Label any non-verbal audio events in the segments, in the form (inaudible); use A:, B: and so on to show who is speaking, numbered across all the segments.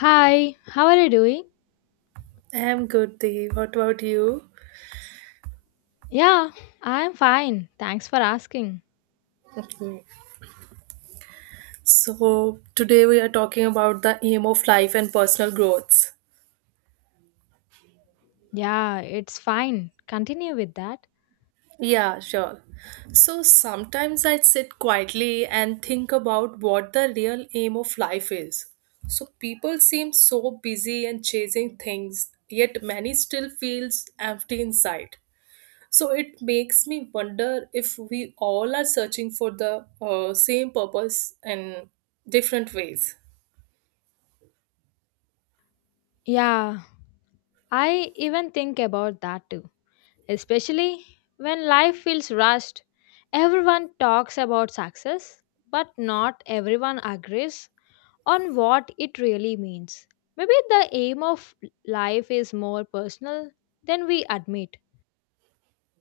A: Hi, how are you doing?
B: I'm good, Dee. What about you?
A: Yeah, I'm fine. Thanks for asking.
B: Okay. So, today we are talking about the aim of life and personal growth.
A: Yeah, it's fine. Continue with that.
B: Yeah, sure. So, sometimes I sit quietly and think about what the real aim of life is. So, people seem so busy and chasing things, yet many still feels empty inside. So, it makes me wonder if we all are searching for the same purpose in different ways.
A: Yeah, I even think about that too. Especially when life feels rushed. Everyone talks about success, but not everyone agrees on what it really means. Maybe the aim of life is more personal than we admit.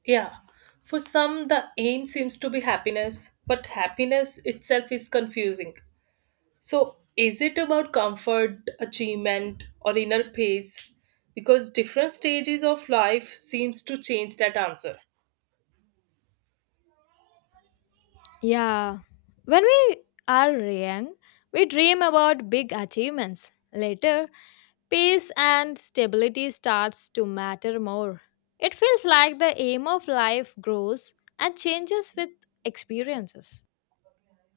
B: Yeah, for some, the aim seems to be happiness, but happiness itself is confusing. So, is it about comfort, achievement, or inner peace? Because different stages of life seems to change that answer.
A: Yeah. When we are young, we dream about big achievements. Later, peace and stability starts to matter more. It feels like the aim of life grows and changes with experiences.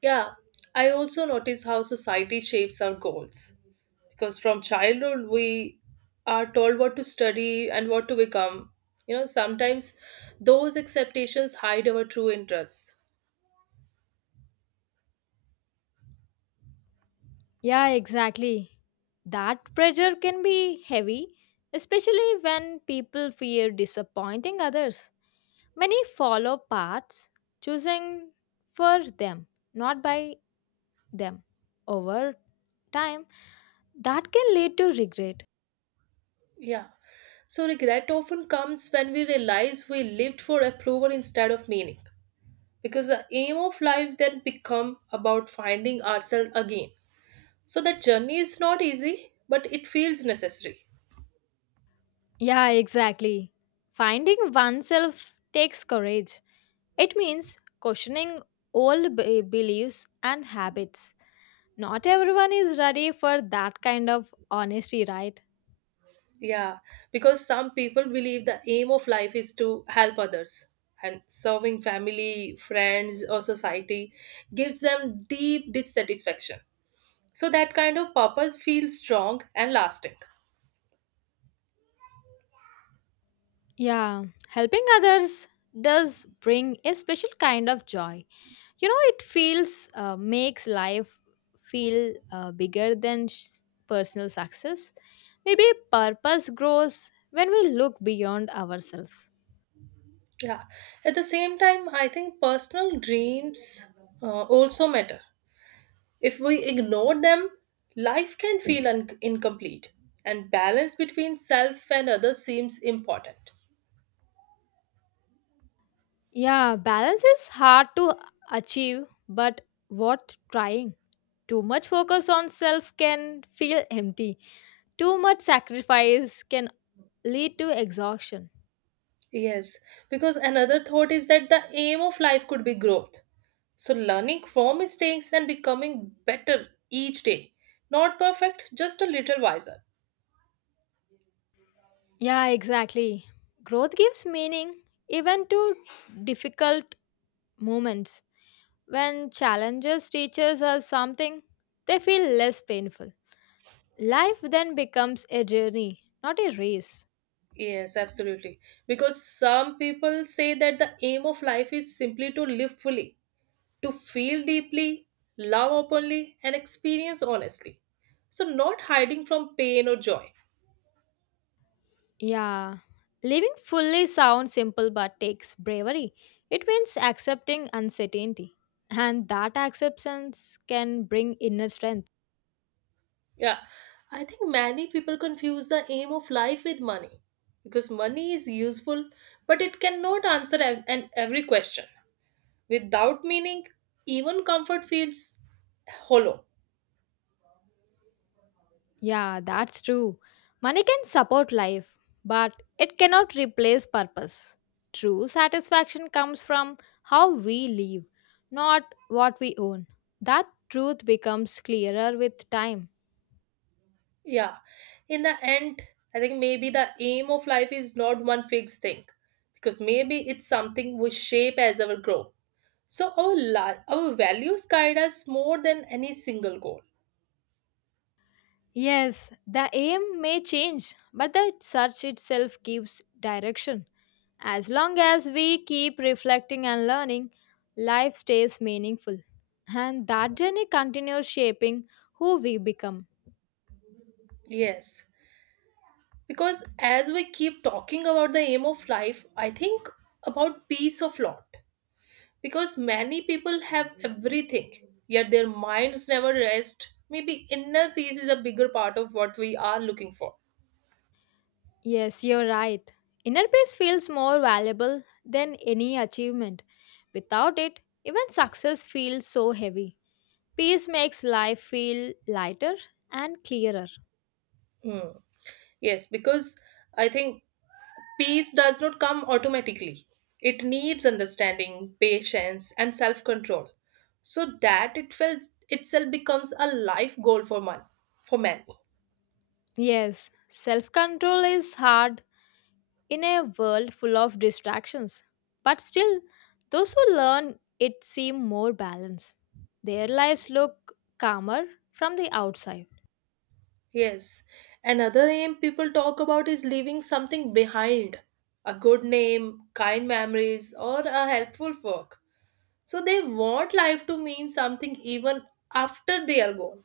B: Yeah, I also notice how society shapes our goals. Because from childhood, we are told what to study and what to become. You know, sometimes those expectations hide our true interests.
A: Yeah, exactly. That pressure can be heavy, especially when people fear disappointing others. Many follow paths choosing for them, not by them over time that can lead to regret.
B: Yeah. So regret often comes when we realize we lived for approval instead of meaning. Because the aim of life then become about finding ourselves again. So that journey is not easy, but it feels necessary.
A: Yeah, exactly. Finding oneself takes courage. It means questioning beliefs and habits. Not everyone is ready for that kind of honesty, right?
B: Yeah, because some people believe the aim of life is to help others and serving family, friends or society gives them deep dissatisfaction. So that kind of purpose feels strong and lasting.
A: Yeah, helping others does bring a special kind of joy. You know it feels makes life feel bigger than personal success. Maybe purpose grows when we look beyond ourselves.
B: Yeah. At the same time, I think personal dreams also matter. If we ignore them, life can feel incomplete, and balance between self and others seems important.
A: Yeah, balance is hard to achieve, but worth trying. Too much focus on self can feel empty. Too much sacrifice can lead to exhaustion.
B: Yes, because another thought is that the aim of life could be growth. So, learning from mistakes and becoming better each day. Not perfect, just a little wiser.
A: Yeah, exactly. Growth gives meaning even to difficult moments. When challenges teaches us something, they feel less painful. Life then becomes a journey, not a race.
B: Yes, absolutely. Because some people say that the aim of life is simply to live fully, to feel deeply, love openly, and experience honestly. So, not hiding from pain or joy.
A: Yeah. Living fully sounds simple but takes bravery. It means accepting uncertainty. And that acceptance can bring inner strength.
B: Yeah, I think many people confuse the aim of life with money because money is useful, but it cannot answer an every question. Without meaning, even comfort feels hollow.
A: Yeah, that's true. Money can support life, but it cannot replace purpose. True satisfaction comes from how we live, not what we own. That truth becomes clearer with time.
B: Yeah, in the end, I think maybe the aim of life is not one fixed thing because maybe it's something we shape as our grow. So our values guide us more than any single goal.
A: Yes, the aim may change, but the search itself gives direction. As long as we keep reflecting and learning, life stays meaningful. And that journey continues shaping who we become.
B: Yes, because as we keep talking about the aim of life, I think about peace of lot. Because many people have everything, yet their minds never rest. Maybe inner peace is a bigger part of what we are looking for.
A: Yes, you're right. Inner peace feels more valuable than any achievement. Without it, even success feels so heavy. Peace makes life feel lighter and clearer.
B: Hmm. Yes, because I think peace does not come automatically. It needs understanding, patience, and self control. So that it felt itself becomes a life goal for man, for man.
A: Yes, self control is hard in a world full of distractions. But still, those who learn it seem more balanced. Their lives look calmer from the outside.
B: Yes. Another aim people talk about is leaving something behind. A good name, kind memories, or a helpful work. So they want life to mean something even after they are gone.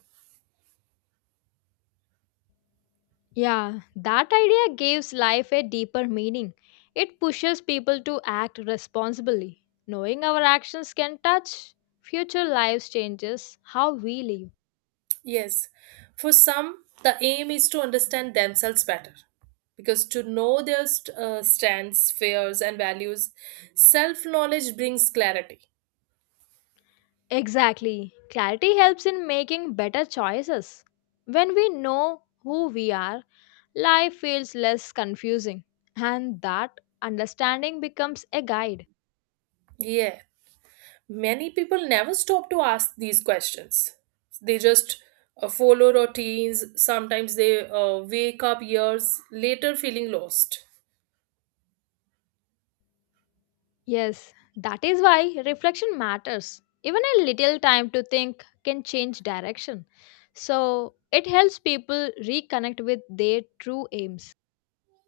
A: Yeah, that idea gives life a deeper meaning. It pushes people to act responsibly. Knowing our actions can touch future lives changes how we live.
B: Yes, for some, the aim is to understand themselves better because to know their strengths, fears, and values, self knowledge brings clarity.
A: Exactly. Clarity helps in making better choices. When we know who we are, life feels less confusing, and that understanding becomes a guide.
B: Yeah, many people never stop to ask these questions. They just follow routines, sometimes they wake up years later feeling lost.
A: Yes, that is why reflection matters. Even a little time to think can change direction. So it helps people reconnect with their true aims.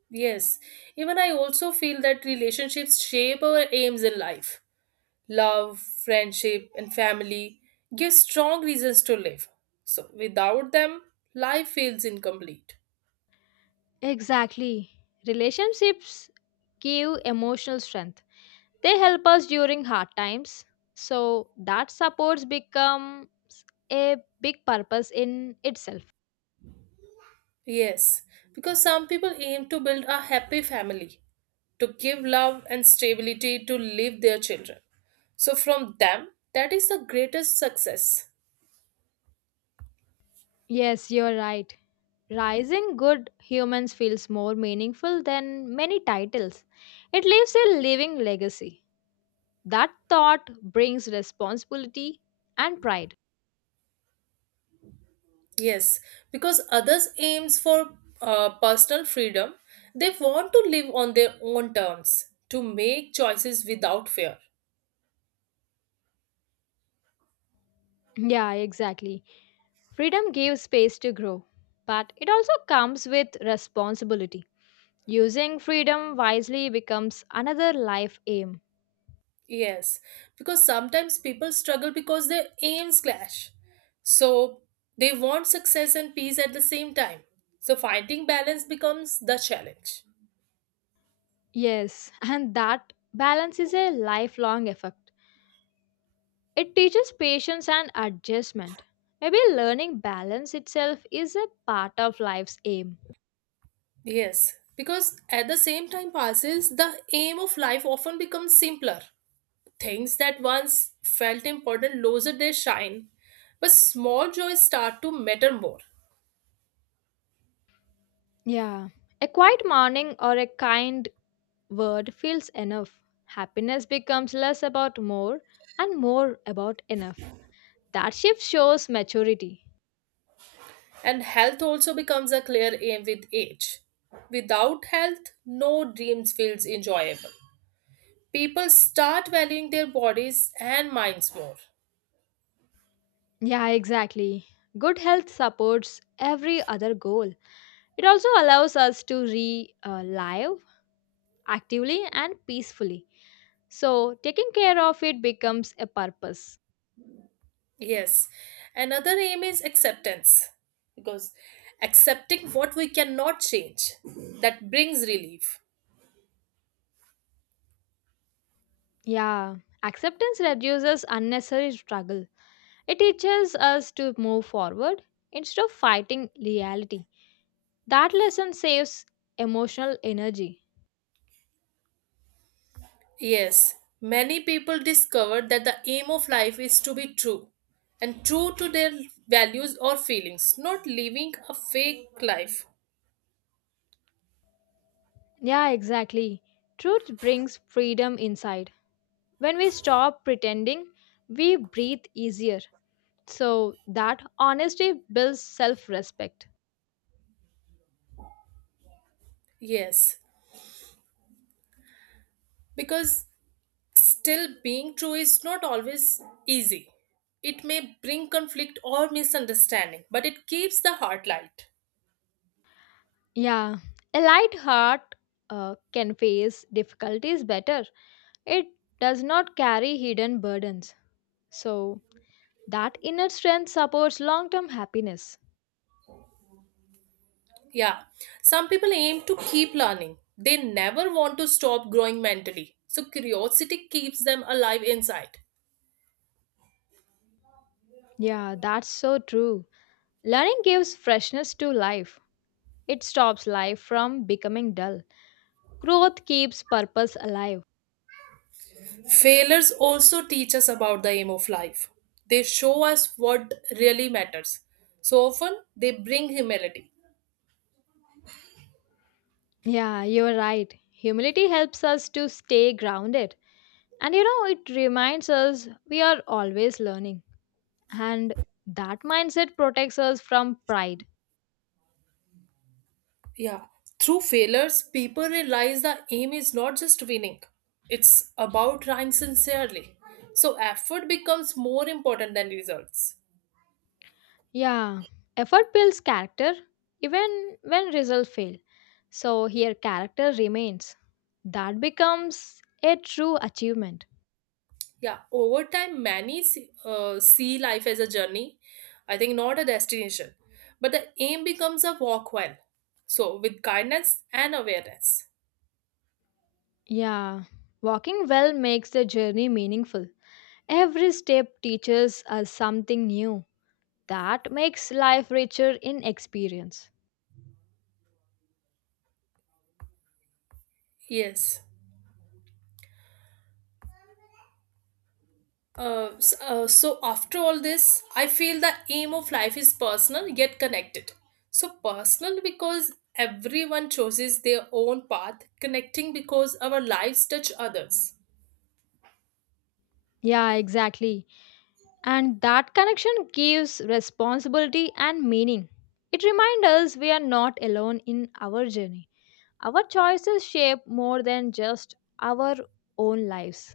B: Yes, even I also feel that relationships shape our aims in life love, friendship, and family give strong reasons to live. So, without them, life feels incomplete.
A: Exactly. Relationships give emotional strength. They help us during hard times. So that supports becomes a big purpose in itself.
B: Yes, because some people aim to build a happy family, to give love and stability to live their children. So, from them, that is the greatest success.
A: Yes, you're right. Rising Good Humans feels more meaningful than many titles. It leaves a living legacy. That thought brings responsibility and pride.
B: Yes, because others aims for personal freedom, they want to live on their own terms, to make choices without fear.
A: Yeah, exactly. Freedom gives space to grow, but it also comes with responsibility. Using freedom wisely becomes another life aim.
B: Yes, because sometimes people struggle because their aims clash. So they want success and peace at the same time. So finding balance becomes the challenge.
A: Yes, (laughs) and that balance is a lifelong effort. It teaches patience and adjustment. Maybe learning balance itself is a part of life's aim.
B: Yes, because at the same time passes, the aim of life often becomes simpler. Things that once felt important lose their shine, but small joys start to matter more.
A: Yeah. A quiet morning or a kind word feels enough. Happiness becomes less about more and more about enough. That shift shows maturity.
B: And health also becomes a clear aim with age. Without health, no dreams feels enjoyable. People start valuing their bodies and minds more.
A: Yeah, exactly. Good health supports every other goal. It also allows us to re live actively and peacefully. So, taking care of it becomes a purpose.
B: Yes. Another aim is acceptance because accepting what we cannot change that brings relief.
A: Yeah, acceptance reduces unnecessary struggle. It teaches us to move forward instead of fighting reality. That lesson saves emotional energy.
B: Yes. Many people discover that the aim of life is to be true and true to their values or feelings, not living a fake life.
A: Yeah, exactly. Truth brings freedom inside. When we stop pretending, we breathe easier. So that honesty builds self respect.
B: Yes. Because still, being true is not always easy. It may bring conflict or misunderstanding, but it keeps the heart light.
A: Yeah, a light heart can face difficulties better. It does not carry hidden burdens. So, that inner strength supports long term happiness.
B: Yeah, some people aim to keep learning, they never want to stop growing mentally. So, curiosity keeps them alive inside.
A: Yeah, that's so true. Learning gives freshness to life, it stops life from becoming dull. Growth keeps purpose alive.
B: Failures also teach us about the aim of life. They show us what really matters. So often, they bring humility.
A: Yeah, you're right. Humility helps us to stay grounded. And you know, it reminds us we are always learning. And that mindset protects us from pride.
B: Yeah, through failures, people realize the aim is not just winning, it's about trying sincerely. So, effort becomes more important than results.
A: Yeah, effort builds character even when results fail. So here character remains. That becomes a true achievement.
B: Yeah, over time, many see life as a journey, I think not a destination, but the aim becomes a walk well. So, with guidance and awareness.
A: Yeah, walking well makes the journey meaningful. Every step teaches us something new. That makes life richer in experience.
B: Yes. So after all this, I feel the aim of life is personal yet connected. So personal because everyone chooses their own path, connecting because our lives touch others.
A: Yeah, exactly. And that connection gives responsibility and meaning. It reminds us we are not alone in our journey. Our choices shape more than just our own lives.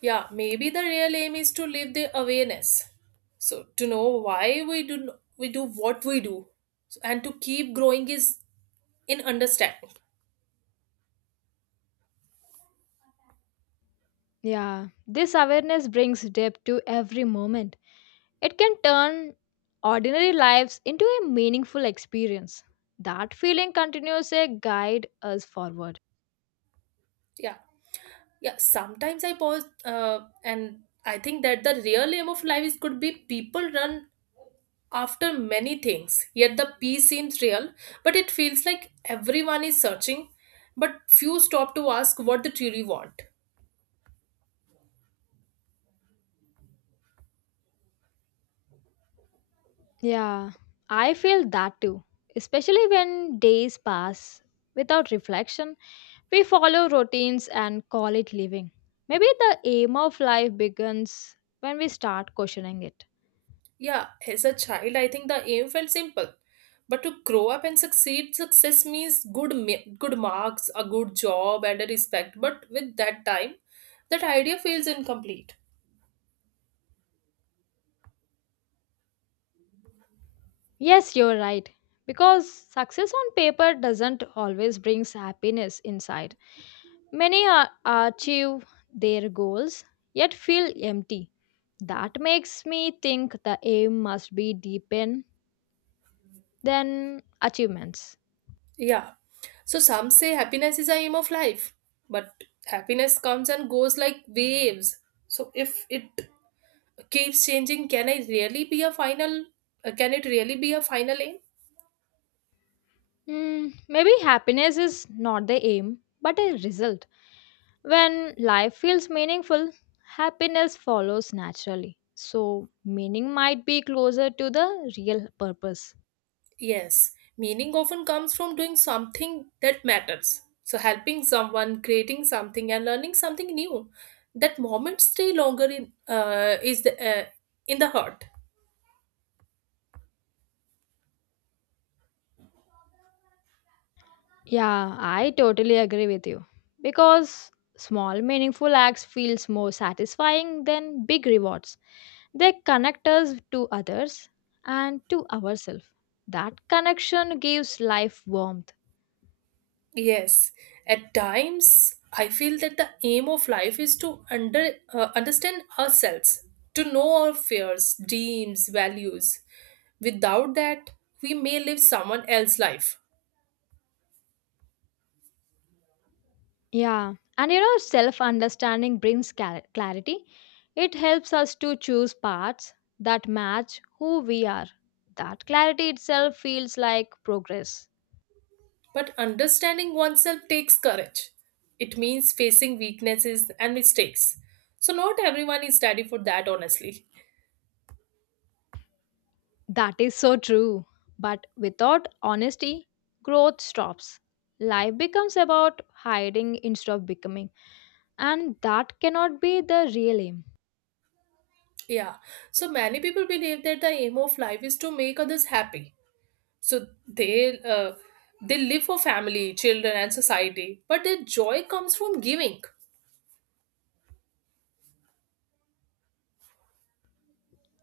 B: Yeah, maybe the real aim is to live the awareness, so to know why we do, we do what we do. So, and to keep growing is in understanding.
A: Yeah, this awareness brings depth to every moment. It can turn ordinary lives into a meaningful experience. That feeling continues to guide us forward.
B: Yeah. Yeah, sometimes I pause and I think that the real aim of life is could be people run after many things, yet the peace seems real, but it feels like everyone is searching, but few stop to ask what they truly want.
A: Yeah, I feel that too. Especially when days pass without reflection, we follow routines and call it living. Maybe the aim of life begins when we start questioning it.
B: Yeah, as a child, I think the aim felt simple. But to grow up and succeed, success means good marks, a good job, and a respect. But with that time, that idea feels incomplete.
A: Yes, you're right. Because success on paper doesn't always bring happiness inside. Many are, achieve their goals yet feel empty. That makes me think the aim must be deeper than achievements.
B: Yeah. So some say happiness is a aim of life, but happiness comes and goes like waves. So if it keeps changing can I really be a final can it really be a final aim.
A: Hmm, maybe happiness is not the aim but a result. When life feels meaningful, happiness follows naturally. So, meaning might be closer to the real purpose.
B: Yes, meaning often comes from doing something that matters, so helping someone, creating something and learning something new, that moment stay longer in the heart.
A: Yeah, I totally agree with you. Because small, meaningful acts feels more satisfying than big rewards. They connect us to others and to ourselves. That connection gives life warmth.
B: Yes, at times I feel that the aim of life is to under understand ourselves, to know our fears, dreams, values. Without that, we may live someone else's life.
A: Yeah, and you know, self understanding brings clarity. It helps us to choose paths that match who we are. That clarity itself feels like progress.
B: But understanding oneself takes courage. It means facing weaknesses and mistakes. So, not everyone is ready for that, honestly.
A: That is so true. But without honesty, growth stops. Life becomes about hiding instead of becoming, and that cannot be the real aim.
B: Yeah. So, many people believe that the aim of life is to make others happy. So, they live for family, children, and society. But their joy comes from giving.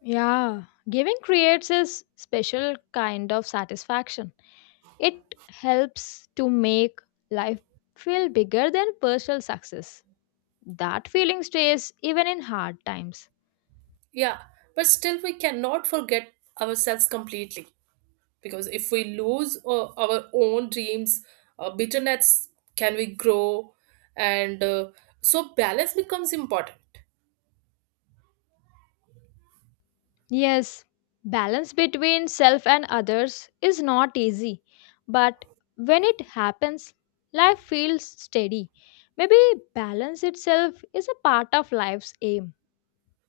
A: Yeah, giving creates a special kind of satisfaction. It helps to make life feel bigger than personal success. That feeling stays even in hard times.
B: Yeah. But still, we cannot forget ourselves completely. Because if we lose our own dreams bitterness, can we grow? And uh, so balance becomes important.
A: Yes, balance between self and others is not easy, but when it happens, life feels steady. Maybe balance itself is a part of life's aim.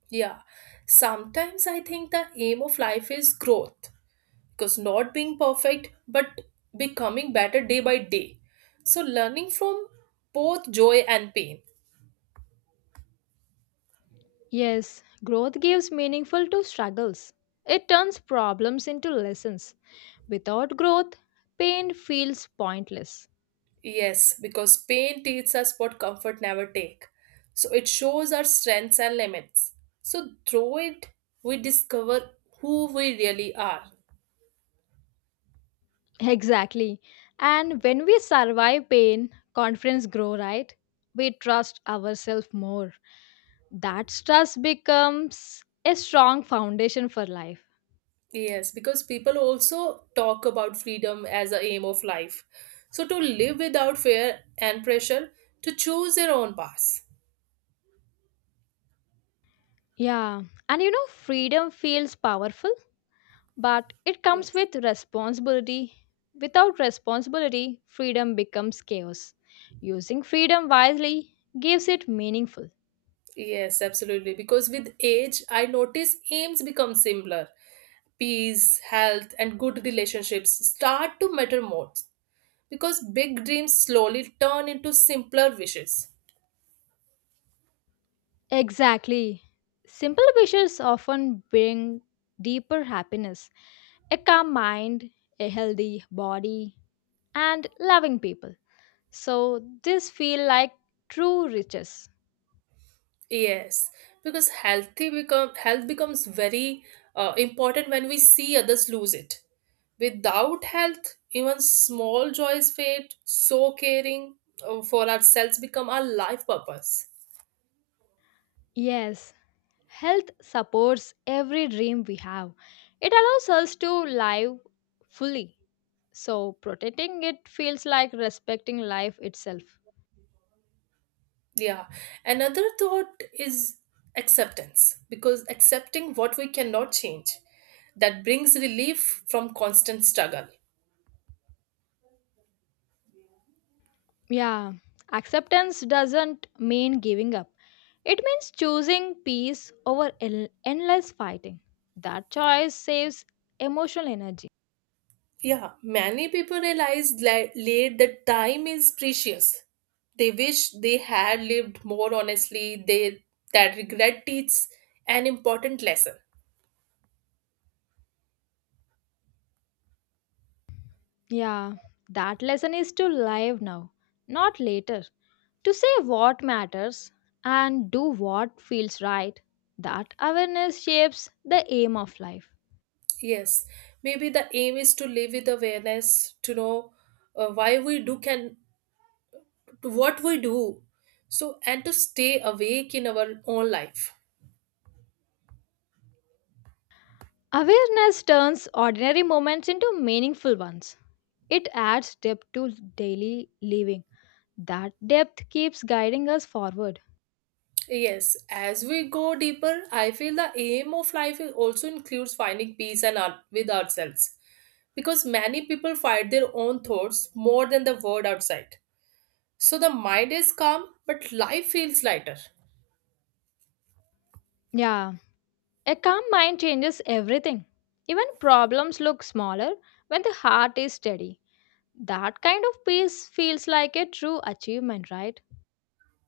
B: Yeah, sometimes I think the aim of life is growth because not being perfect but becoming better day by day, so learning from both joy and pain.
A: Yes, growth gives meaningful to struggles. It turns problems into lessons. Without growth, pain feels pointless.
B: Yes, because pain teaches us what comfort never take. So it shows our strengths and limits. So through it, we discover who we really are.
A: Exactly. And when we survive pain, confidence grow, right? We trust ourselves more. That trust becomes a strong foundation for life.
B: Yes, because people also talk about freedom as a aim of life. So to live without fear and pressure, to choose their own path.
A: Yeah. And you know, freedom feels powerful, but it comes
B: Yes.
A: with responsibility. Without responsibility, freedom becomes chaos. Using freedom wisely gives it meaningful.
B: Yes, absolutely. Because with age, I notice aims become simpler. Peace, health, and good relationships start to matter more. Because big dreams slowly turn into simpler wishes.
A: Exactly. Simple wishes often bring deeper happiness, a calm mind, a healthy body, and loving people. So, this feel like true riches.
B: Yes, because healthy become health becomes very important when we see others lose it. Without health even small joys fade, so caring for ourselves become our life purpose.
A: Yes, health supports every dream we have. It allows us to live fully. So, protecting it feels like respecting life itself.
B: Yeah, another thought is acceptance because accepting what we cannot change that brings relief from constant struggle.
A: Yeah, acceptance doesn't mean giving up. It means choosing peace over endless fighting. That choice saves emotional energy.
B: Yeah, many people realize late that time is precious. They wish they had lived more honestly. They that regret teaches an important lesson.
A: Yeah, that lesson is to live now, not later. To say what matters and do what feels right. That awareness shapes the aim of life.
B: Yes, maybe the aim is to live with awareness, to know why we do can to what we do, so and to stay awake in our own life.
A: Awareness turns ordinary moments into meaningful ones. It adds depth to daily living. That depth keeps guiding us forward.
B: Yes, as we go deeper, I feel the aim of life is also includes finding peace and our, with ourselves because many people fight their own thoughts more than the world outside. So the mind is calm, but life feels lighter.
A: Yeah, a calm mind changes everything. Even problems look smaller when the heart is steady. That kind of peace feels like a true achievement, right?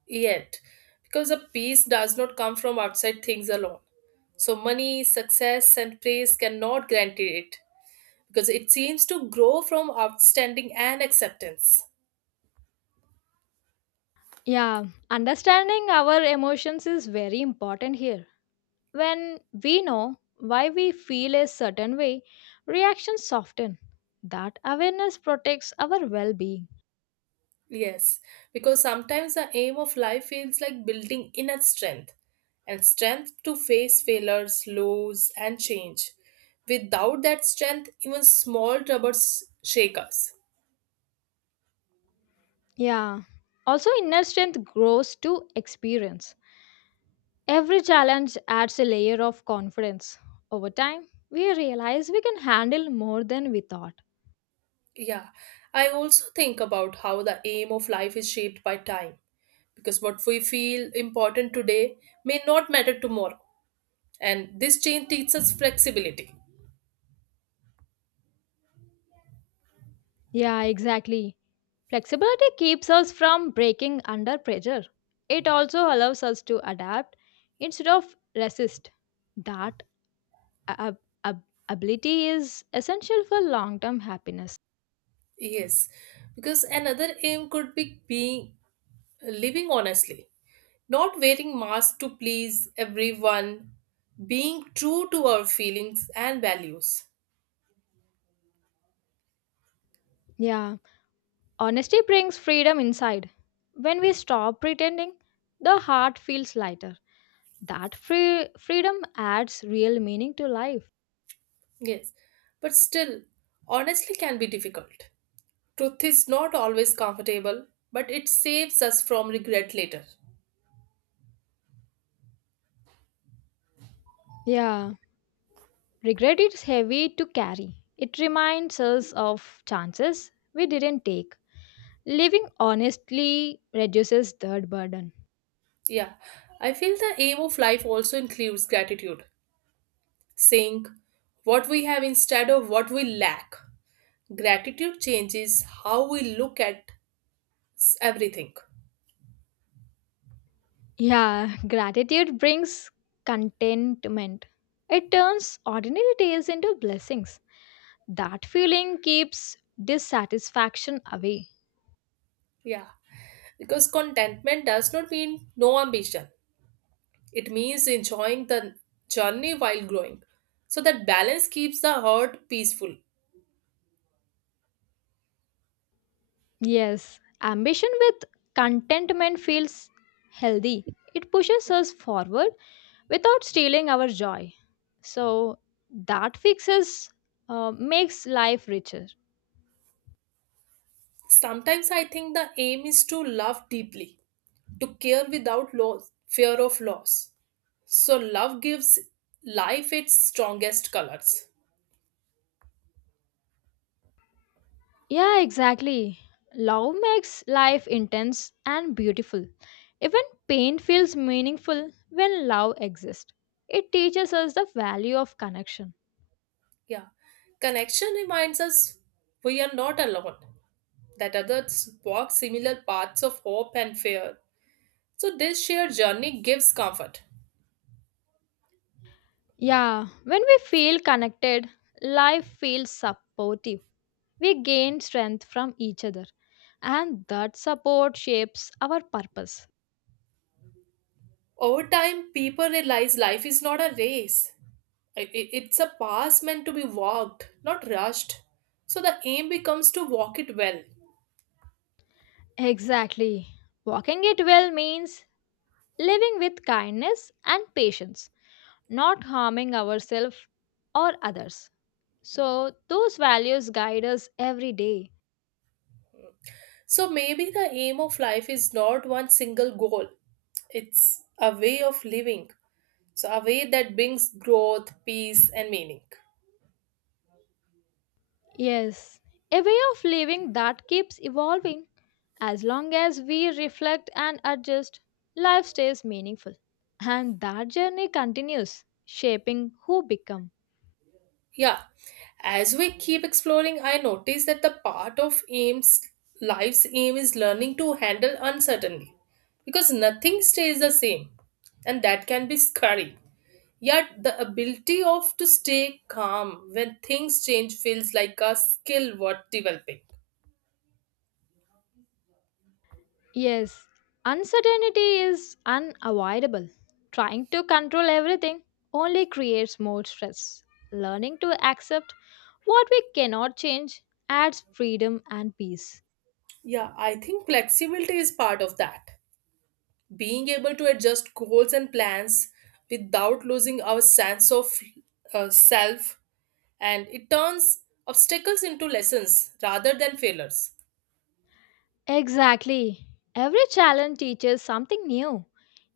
B: Yet, because the peace does not come from outside things alone. So money, success, and praise cannot guarantee it because it seems to grow from outstanding and acceptance.
A: Yeah, understanding our emotions is very important here. When we know why we feel a certain way, reactions soften. That awareness protects our well being.
B: Yes, because sometimes the aim of life feels like building inner strength and strength to face failures, lows, and change. Without that strength, even small troubles shake us.
A: Yeah, also inner strength grows to experience. Every challenge adds a layer of confidence. Over time, we realize we can handle more than we thought.
B: Yeah, I also think about how the aim of life is shaped by time because what we feel important today may not matter tomorrow. And this change teaches us flexibility.
A: Yeah, exactly. Flexibility keeps us from breaking under pressure. It also allows us to adapt instead of resist. That ab- ab- ability is essential for long term happiness.
B: Yes, because another aim could be being living honestly, not wearing masks to please everyone, being true to our feelings and values.
A: Yeah, honesty brings freedom inside. When we stop pretending, the heart feels lighter. That freedom adds real meaning to life.
B: Yes, but still, honestly can be difficult. Truth is not always comfortable, but it saves us from regret later.
A: Yeah, regret is heavy to carry. It reminds us of chances we didn't take. Living honestly reduces that burden.
B: Yeah, I feel the aim of life also includes gratitude, saying what we have instead of what we lack. Gratitude changes how we look at everything.
A: Yeah, (laughs) gratitude brings contentment. It turns ordinary days into blessings. That feeling keeps dissatisfaction away.
B: Yeah. Because contentment does not mean no ambition. It means enjoying the journey while growing. So that balance keeps the heart peaceful.
A: Yes, ambition with contentment feels healthy. It pushes us forward without stealing our joy. So that makes life richer.
B: Sometimes I think the aim is to love deeply, to care without loss, fear of loss. So love gives life its strongest colors.
A: Yeah, exactly. Love makes life intense and beautiful. Even pain feels meaningful when love exists. It teaches us the value of connection.
B: Yeah. Connection reminds us we are not alone, that others walk similar paths of hope and fear. So this shared journey gives comfort.
A: Yeah, when we feel connected, life feels supportive. We gain strength from each other, and that support shapes our purpose.
B: Over time, people realize life is not a race. It's a path meant to be walked, not rushed. So the aim becomes to walk it well.
A: Exactly. Walking it well means living with kindness and patience, not harming ourselves or others. So, those values guide us every day.
B: So maybe the aim of life is not one single goal. It's a way of living. So a way that brings growth, peace, and meaning.
A: Yes, a way of living that keeps evolving. As long as we reflect and adjust, life stays meaningful. And that journey continues, shaping who become.
B: Yeah, as we keep exploring, I notice that the part of aims life's aim is learning to handle uncertainty because nothing stays the same, and that can be scary. Yet the ability of to stay calm when things change feels like a skill worth developing.
A: Yes, uncertainty is unavoidable. Trying to control everything only creates more stress. Learning to accept what we cannot change adds freedom and peace.
B: Yeah, I think flexibility is part of that. Being able to adjust goals and plans without losing our sense of self, and it turns obstacles into lessons rather than failures.
A: Exactly. Every challenge teaches something new.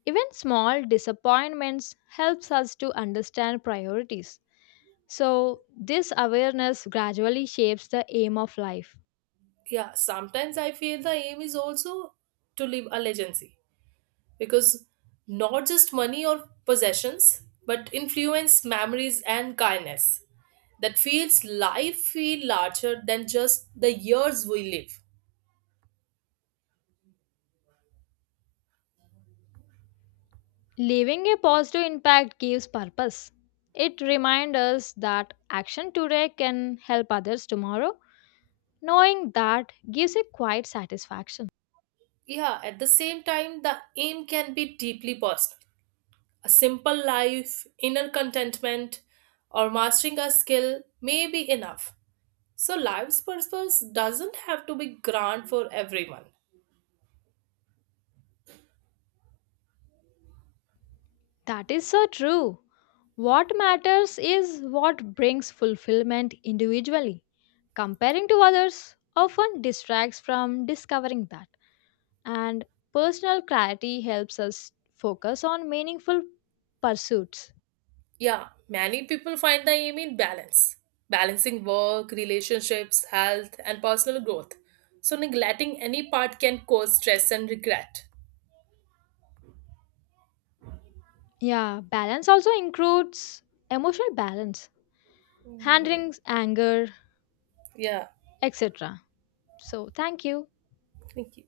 A: Even small disappointments helps us to understand priorities. So, this awareness gradually shapes the aim of life.
B: Yeah, sometimes I feel the aim is also to leave a legacy because not just money or possessions, but influence, memories, and kindness that feels life feel larger than just the years we live.
A: Leaving a positive impact gives purpose. It reminds us that action today can help others tomorrow. Knowing that gives a quiet satisfaction.
B: Yeah, at the same time, the aim can be deeply personal. A simple life, inner contentment, or mastering a skill may be enough. So, life's purpose doesn't have to be grand for everyone.
A: That is so true. What matters is what brings fulfillment individually. Comparing to others often distracts from discovering that. And personal clarity helps us focus on meaningful pursuits.
B: Yeah, many people find the aim in balance, balancing work, relationships, health, and personal growth. So, neglecting any part can cause stress and regret.
A: Yeah, balance also includes emotional balance.
B: Mm,
A: Handling anger,
B: yeah,
A: etc. So, thank you.
B: thank you.